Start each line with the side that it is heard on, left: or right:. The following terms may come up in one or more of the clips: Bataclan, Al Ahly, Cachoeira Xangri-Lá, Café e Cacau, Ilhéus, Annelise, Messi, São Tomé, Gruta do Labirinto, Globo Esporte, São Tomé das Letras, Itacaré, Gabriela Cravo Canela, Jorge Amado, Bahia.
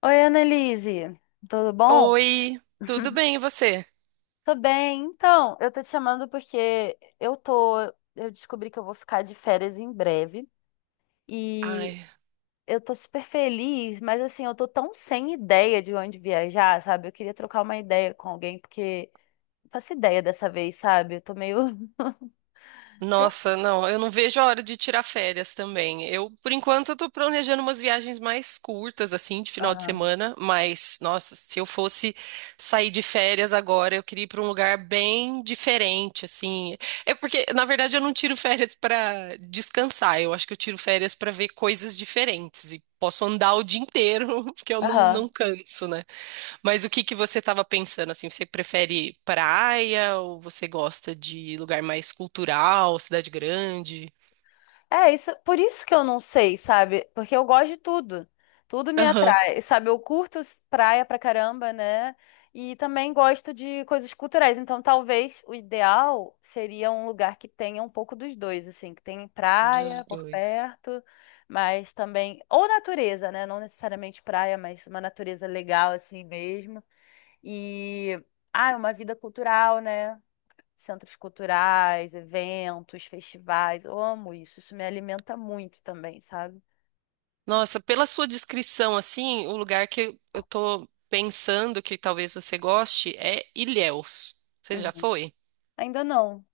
left: Oi, Annelise, tudo bom?
right: Oi, tudo bem e você?
left: Tô bem. Então, eu tô te chamando porque eu tô, eu descobri que eu vou ficar de férias em breve e
right: Ai,
left: eu tô super feliz, mas assim, eu tô tão sem ideia de onde viajar, sabe? Eu queria trocar uma ideia com alguém porque não faço ideia dessa vez, sabe? Eu tô meio
right: nossa, não, eu não vejo a hora de tirar férias também. Eu, por enquanto, eu tô planejando umas viagens mais curtas, assim, de final de
left: Aham.
right: semana, mas, nossa, se eu fosse sair de férias agora, eu queria ir pra um lugar bem diferente, assim. É porque, na verdade, eu não tiro férias pra descansar, eu acho que eu tiro férias pra ver coisas diferentes e posso andar o dia inteiro, porque eu não
left: Aham.
right: canso, né? Mas o que que você estava pensando assim? Você prefere praia ou você gosta de lugar mais cultural, cidade grande?
left: É, isso, por isso que eu não sei, sabe? Porque eu gosto de tudo. Tudo me
right: Aham,
left: atrai, sabe? Eu curto praia pra caramba, né? E também gosto de coisas culturais. Então, talvez o ideal seria um lugar que tenha um pouco dos dois, assim, que tem praia
right: dos
left: por
right: dois.
left: perto, mas também ou natureza, né? Não necessariamente praia, mas uma natureza legal assim mesmo. E ah, uma vida cultural, né? Centros culturais, eventos, festivais. Eu amo isso, isso me alimenta muito também, sabe?
right: Nossa, pela sua descrição assim, o lugar que eu tô pensando que talvez você goste é Ilhéus. Você já
left: Uhum.
right: foi?
left: Ainda não.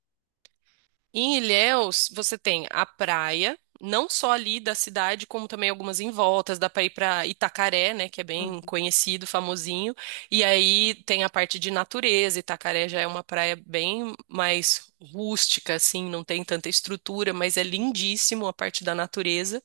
right: Em Ilhéus, você tem a praia, não só ali da cidade, como também algumas em voltas. Dá pra ir pra Itacaré, né, que é bem
left: Uhum.
right: conhecido, famosinho. E aí tem a parte de natureza. Itacaré já é uma praia bem mais rústica, assim, não tem tanta estrutura, mas é
left: Uhum.
right: lindíssimo a parte da natureza.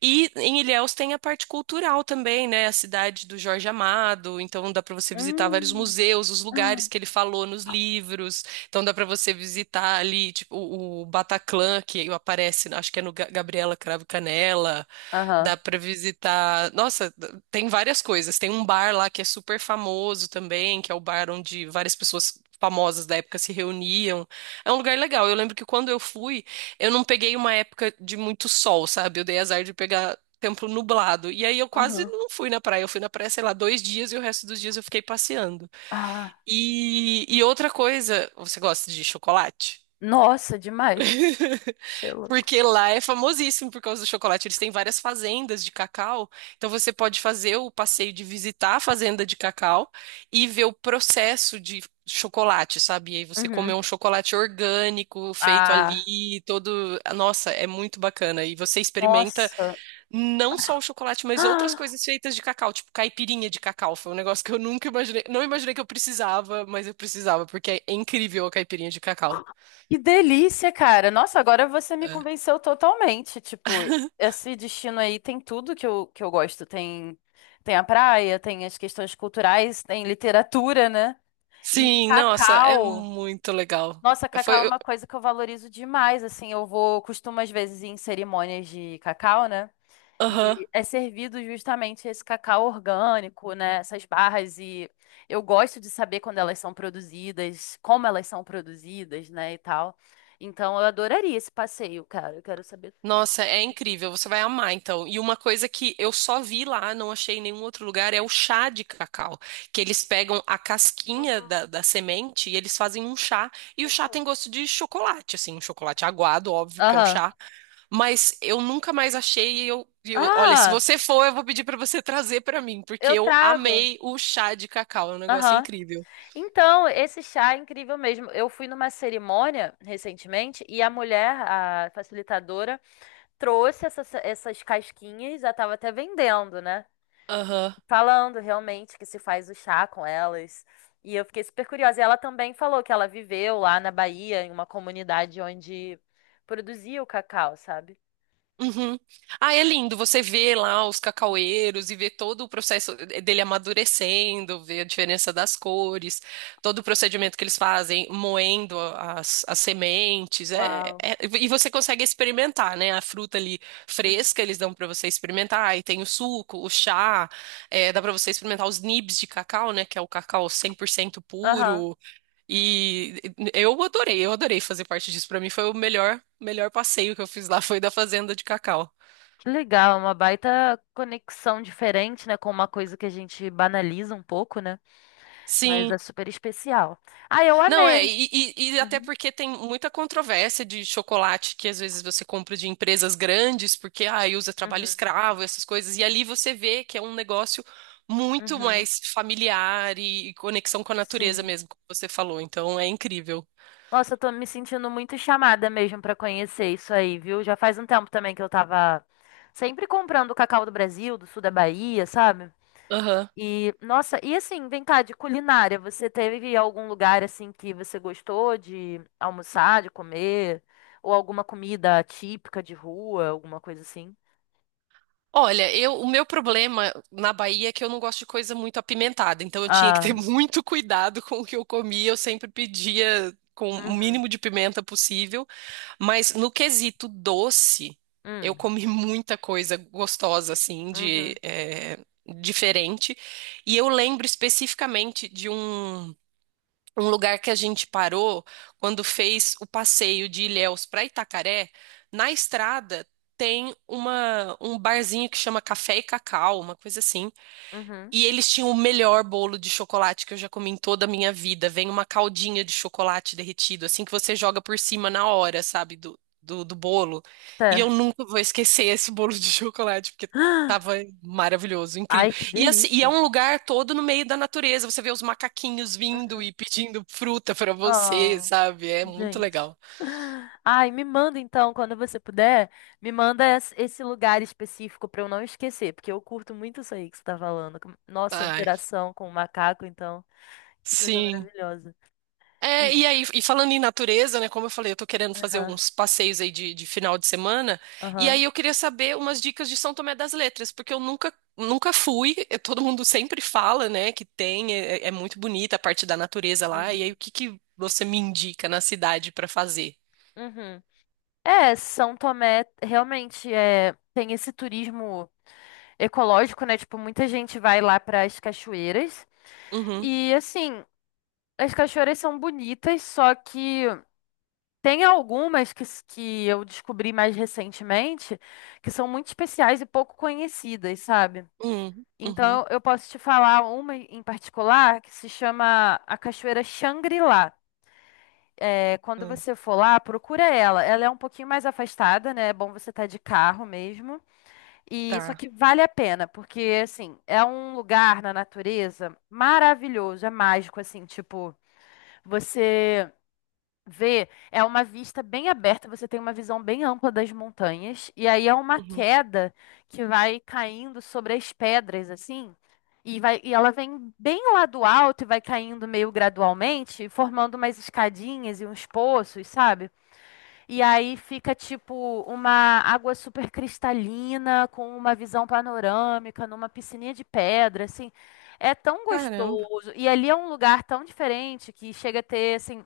right: E em Ilhéus tem a parte cultural também, né? A cidade do Jorge Amado, então dá para você visitar vários
left: Hum.
right: museus, os lugares
left: Ah.
right: que ele falou nos livros. Então dá para você visitar ali, tipo, o Bataclan que aparece, acho que é no Gabriela Cravo Canela.
left: Aham.
right: Dá para visitar. Nossa, tem várias coisas. Tem um bar lá que é super famoso também, que é o bar onde várias pessoas famosas da época se reuniam. É um lugar legal. Eu lembro que quando eu fui eu não peguei uma época de muito sol, sabe? Eu dei azar de pegar tempo nublado. E aí eu quase
left: Uhum.
right: não fui na praia. Eu fui na praia, sei lá, 2 dias e o resto dos dias eu fiquei passeando.
left: Ah,
right: E outra coisa, você gosta de chocolate?
left: nossa, demais. Você é louco.
right: Porque lá é famosíssimo por causa do chocolate. Eles têm várias fazendas de cacau. Então você pode fazer o passeio de visitar a fazenda de cacau e ver o processo de chocolate, sabe? E aí você comer
left: Uhum.
right: um chocolate orgânico feito
left: Ah,
right: ali, todo. Nossa, é muito bacana. E você experimenta
left: nossa.
right: não só o chocolate, mas outras
left: Ah,
right: coisas feitas de cacau, tipo caipirinha de cacau. Foi um negócio que eu nunca imaginei. Não imaginei que eu precisava, mas eu precisava, porque é incrível a caipirinha de cacau.
left: que delícia, cara. Nossa, agora você me
right: É.
left: convenceu totalmente. Tipo, esse destino aí tem tudo que eu gosto. Tem, tem a praia, tem as questões culturais, tem literatura, né? E
right: Sim, nossa, é
left: cacau,
right: muito legal.
left: nossa,
right: É,
left: cacau é
right: Foi, eu-
left: uma coisa que eu valorizo demais, assim, eu vou, costumo às vezes ir em cerimônias de cacau, né?
right: aham.
left: E é servido justamente esse cacau orgânico, né? Essas barras e eu gosto de saber quando elas são produzidas, como elas são produzidas, né, e tal. Então eu adoraria esse passeio, cara. Eu quero saber.
right: Nossa, é incrível, você vai amar então. E uma coisa que eu só vi lá, não achei em nenhum outro lugar, é o chá de cacau, que eles pegam a casquinha
left: Uhum,
right: da semente e eles fazem um chá, e o chá
left: uhum.
right: tem gosto de chocolate, assim, um chocolate aguado, óbvio, porque é um
left: Aham.
right: chá, mas eu nunca mais achei e olha, se
left: Ah,
right: você for, eu vou pedir pra você trazer pra mim, porque
left: eu
right: eu
left: trago.
right: amei o chá de cacau, é um negócio
left: Aham.
right: incrível.
left: Então, esse chá é incrível mesmo. Eu fui numa cerimônia recentemente e a mulher, a facilitadora, trouxe essas casquinhas, já estava até vendendo, né?
right: Aham.
left: Falando realmente que se faz o chá com elas. E eu fiquei super curiosa. E ela também falou que ela viveu lá na Bahia, em uma comunidade onde produzia o cacau, sabe?
right: Uhum. Ah, é lindo. Você vê lá os cacaueiros e vê todo o processo dele amadurecendo, vê a diferença das cores, todo o procedimento que eles fazem, moendo as sementes.
left: Uau.
right: E você consegue experimentar, né? A fruta ali
left: Uhum.
right: fresca, eles dão para você experimentar. E tem o suco, o chá, é, dá para você experimentar os nibs de cacau, né? Que é o cacau 100%
left: Aham.
right: puro. E eu adorei fazer parte disso. Pra mim foi o melhor passeio que eu fiz lá, foi da fazenda de cacau.
left: Que legal, é uma baita conexão diferente, né, com uma coisa que a gente banaliza um pouco, né? Mas é
right: Sim.
left: super especial. Ah, eu
right: Não, é,
left: amei.
right: e, e- e até
left: Uhum,
right: porque tem muita controvérsia de chocolate que às vezes você compra de empresas grandes, porque ah, usa trabalho
left: uhum,
right: escravo, essas coisas, e ali você vê que é um negócio muito
left: uhum.
right: mais familiar e conexão com a natureza
left: Sim.
right: mesmo, como você falou. Então é incrível.
left: Nossa, eu tô me sentindo muito chamada mesmo pra conhecer isso aí, viu? Já faz um tempo também que eu tava sempre comprando o cacau do Brasil, do sul da Bahia, sabe? E, nossa, e assim, vem cá, de culinária, você teve algum lugar assim que você gostou de almoçar, de comer? Ou alguma comida típica de rua, alguma coisa assim?
right: Olha, eu, o meu problema na Bahia é que eu não gosto de coisa muito apimentada, então eu tinha que ter
left: Ah,
right: muito cuidado com o que eu comia, eu sempre pedia com o
left: uhum,
right: mínimo de pimenta possível, mas no quesito doce, eu
left: hum,
right: comi muita coisa gostosa, assim, de,
left: uhum,
right: diferente, e eu lembro especificamente de um. Um lugar que a gente parou quando fez o passeio de Ilhéus para Itacaré, na estrada tem uma, um barzinho que chama Café e Cacau, uma coisa assim.
left: uhum.
right: E eles tinham o melhor bolo de chocolate que eu já comi em toda a minha vida. Vem uma caldinha de chocolate derretido, assim que você joga por cima na hora, sabe, do bolo. E eu
left: Certo.
right: nunca vou esquecer esse bolo de chocolate, porque tava maravilhoso, incrível.
left: Ai, que
right: E, assim, e é
left: delícia.
right: um lugar todo no meio da natureza. Você vê os macaquinhos vindo
left: Uhum.
right: e pedindo fruta pra você,
left: Ah,
right: sabe? É muito
left: gente.
right: legal.
left: Ai, me manda então, quando você puder, me manda esse lugar específico pra eu não esquecer, porque eu curto muito isso aí que você tá falando. Nossa, a
right: Ai,
left: interação com o macaco, então, que coisa
right: sim.
left: maravilhosa.
right: É,
left: Ih,
right: e aí, e falando em natureza, né? Como eu falei, eu tô querendo fazer
left: aham,
right: uns passeios aí de final de semana. E
left: aham,
right: aí eu queria saber umas dicas de São Tomé das Letras, porque eu nunca fui. Todo mundo sempre fala, né, que tem, é muito bonita a parte da natureza lá. E aí,
left: uhum,
right: o que que você me indica na cidade pra fazer?
left: uhum. É, São Tomé realmente é, tem esse turismo ecológico, né? Tipo, muita gente vai lá para as cachoeiras
right: Uhum,
left: e assim, as cachoeiras são bonitas, só que tem algumas que, que eu descobri mais recentemente que são muito especiais e pouco conhecidas, sabe?
right: uhum, uhum,
left: Então eu posso te falar uma em particular que se chama a Cachoeira Xangri-Lá. É, quando
right: uhum,
left: você for lá, procura ela. Ela é um pouquinho mais afastada, né? É bom você estar de carro mesmo. E só
right: tá.
left: que vale a pena, porque assim, é um lugar na natureza maravilhoso, é mágico assim, tipo, você ver é uma vista bem aberta, você tem uma visão bem ampla das montanhas, e aí é uma
right: Uhum.
left: queda que vai caindo sobre as pedras, assim, e vai, e ela vem bem lá do alto e vai caindo meio gradualmente, formando umas escadinhas e uns poços, sabe? E aí fica tipo uma água super cristalina, com uma visão panorâmica, numa piscininha de pedra, assim. É tão
right: Caramba,
left: gostoso. E ali é um lugar tão diferente que chega a ter, assim,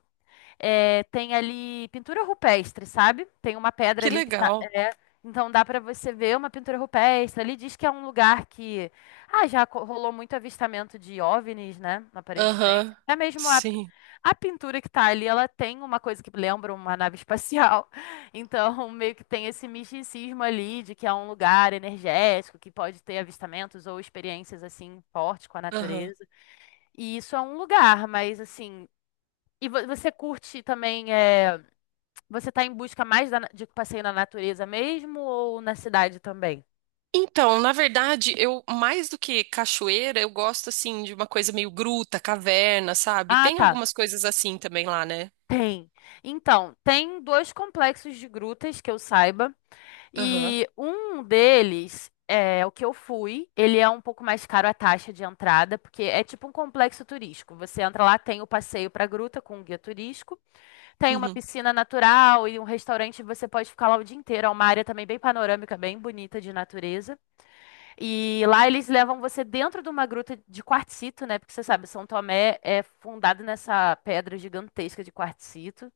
left: é, tem ali pintura rupestre, sabe? Tem uma pedra
right: que
left: ali que tá.
right: legal.
left: é, então dá para você ver uma pintura rupestre. Ali diz que é um lugar que. Ah, já rolou muito avistamento de OVNIs, né? Aparentemente.
right: Aham,
left: Até mesmo a,
right: sim.
left: a pintura que tá ali, ela tem uma coisa que lembra uma nave espacial. Então, meio que tem esse misticismo ali de que é um lugar energético que pode ter avistamentos ou experiências assim fortes com a
right: Aham.
left: natureza. E isso é um lugar, mas assim. E você curte também, é, você tá em busca mais de passeio na natureza mesmo ou na cidade também?
right: Então, na verdade, eu mais do que cachoeira, eu gosto assim de uma coisa meio gruta, caverna, sabe?
left: Ah,
right: Tem
left: tá.
right: algumas coisas assim também lá, né?
left: Tem. Então, tem dois complexos de grutas que eu saiba,
right: Aham.
left: e um deles é o que eu fui. Ele é um pouco mais caro a taxa de entrada, porque é tipo um complexo turístico. Você entra lá, tem o passeio pra gruta com um guia turístico, tem uma
right: Uhum.
left: piscina natural e um restaurante, você pode ficar lá o dia inteiro. É uma área também bem panorâmica, bem bonita de natureza. E lá eles levam você dentro de uma gruta de quartzito, né? Porque você sabe, São Tomé é fundado nessa pedra gigantesca de quartzito.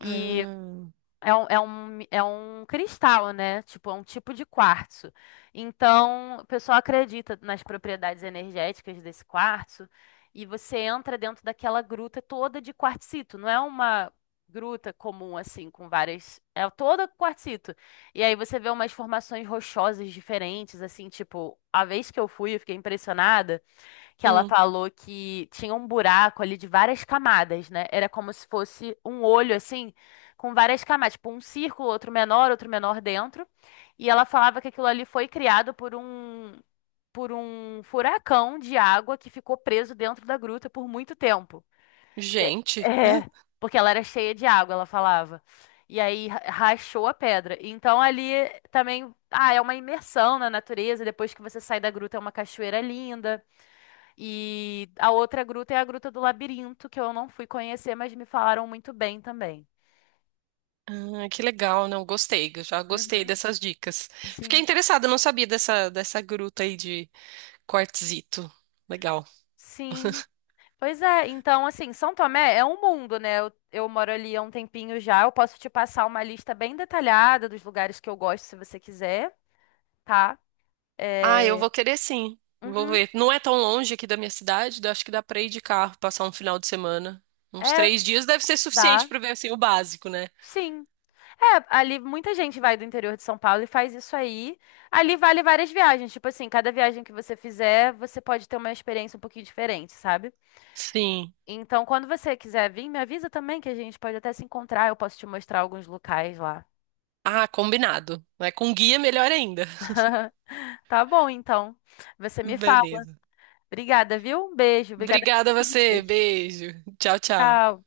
left: E é um cristal, né? Tipo, é um tipo de quartzo. Então, o pessoal acredita nas propriedades energéticas desse quartzo e você entra dentro daquela gruta toda de quartzito. Não é uma gruta comum, assim, com várias. É toda quartzito. E aí você vê umas formações rochosas diferentes, assim, tipo, a vez que eu fui, eu fiquei impressionada que ela
right: hum.
left: falou que tinha um buraco ali de várias camadas, né? Era como se fosse um olho assim, com várias camadas, tipo um círculo, outro menor dentro. E ela falava que aquilo ali foi criado por um furacão de água que ficou preso dentro da gruta por muito tempo. É,
right: Gente,
left: é, porque ela era cheia de água, ela falava. E aí rachou a pedra. Então ali também, ah, é uma imersão na natureza, depois que você sai da gruta é uma cachoeira linda. E a outra gruta é a Gruta do Labirinto, que eu não fui conhecer, mas me falaram muito bem também.
right: ah, que legal, não gostei, eu já gostei
left: Uhum.
right: dessas dicas. Fiquei
left: Sim,
right: interessada, não sabia dessa gruta aí de quartzito. Legal.
left: sim. Pois é, então assim, São Tomé é um mundo, né? Eu moro ali há um tempinho já. Eu posso te passar uma lista bem detalhada dos lugares que eu gosto, se você quiser, tá?
right: Ah, eu
left: É.
right: vou querer sim. Vou
left: Uhum.
right: ver. Não é tão longe aqui da minha cidade, eu acho que dá pra ir de carro, passar um final de semana. Uns
left: É,
right: 3 dias deve ser suficiente
left: dá.
right: pra ver assim o básico, né?
left: Sim. É, ali muita gente vai do interior de São Paulo e faz isso aí. Ali vale várias viagens. Tipo assim, cada viagem que você fizer, você pode ter uma experiência um pouquinho diferente, sabe?
right: Sim.
left: Então, quando você quiser vir, me avisa também que a gente pode até se encontrar. Eu posso te mostrar alguns locais lá.
right: Ah, combinado. Né? Com guia, melhor ainda.
left: Tá bom, então. Você me fala.
right: Beleza.
left: Obrigada, viu? Um beijo. Obrigada.
right: Obrigada a você. Beijo. Tchau, tchau.
left: Tchau.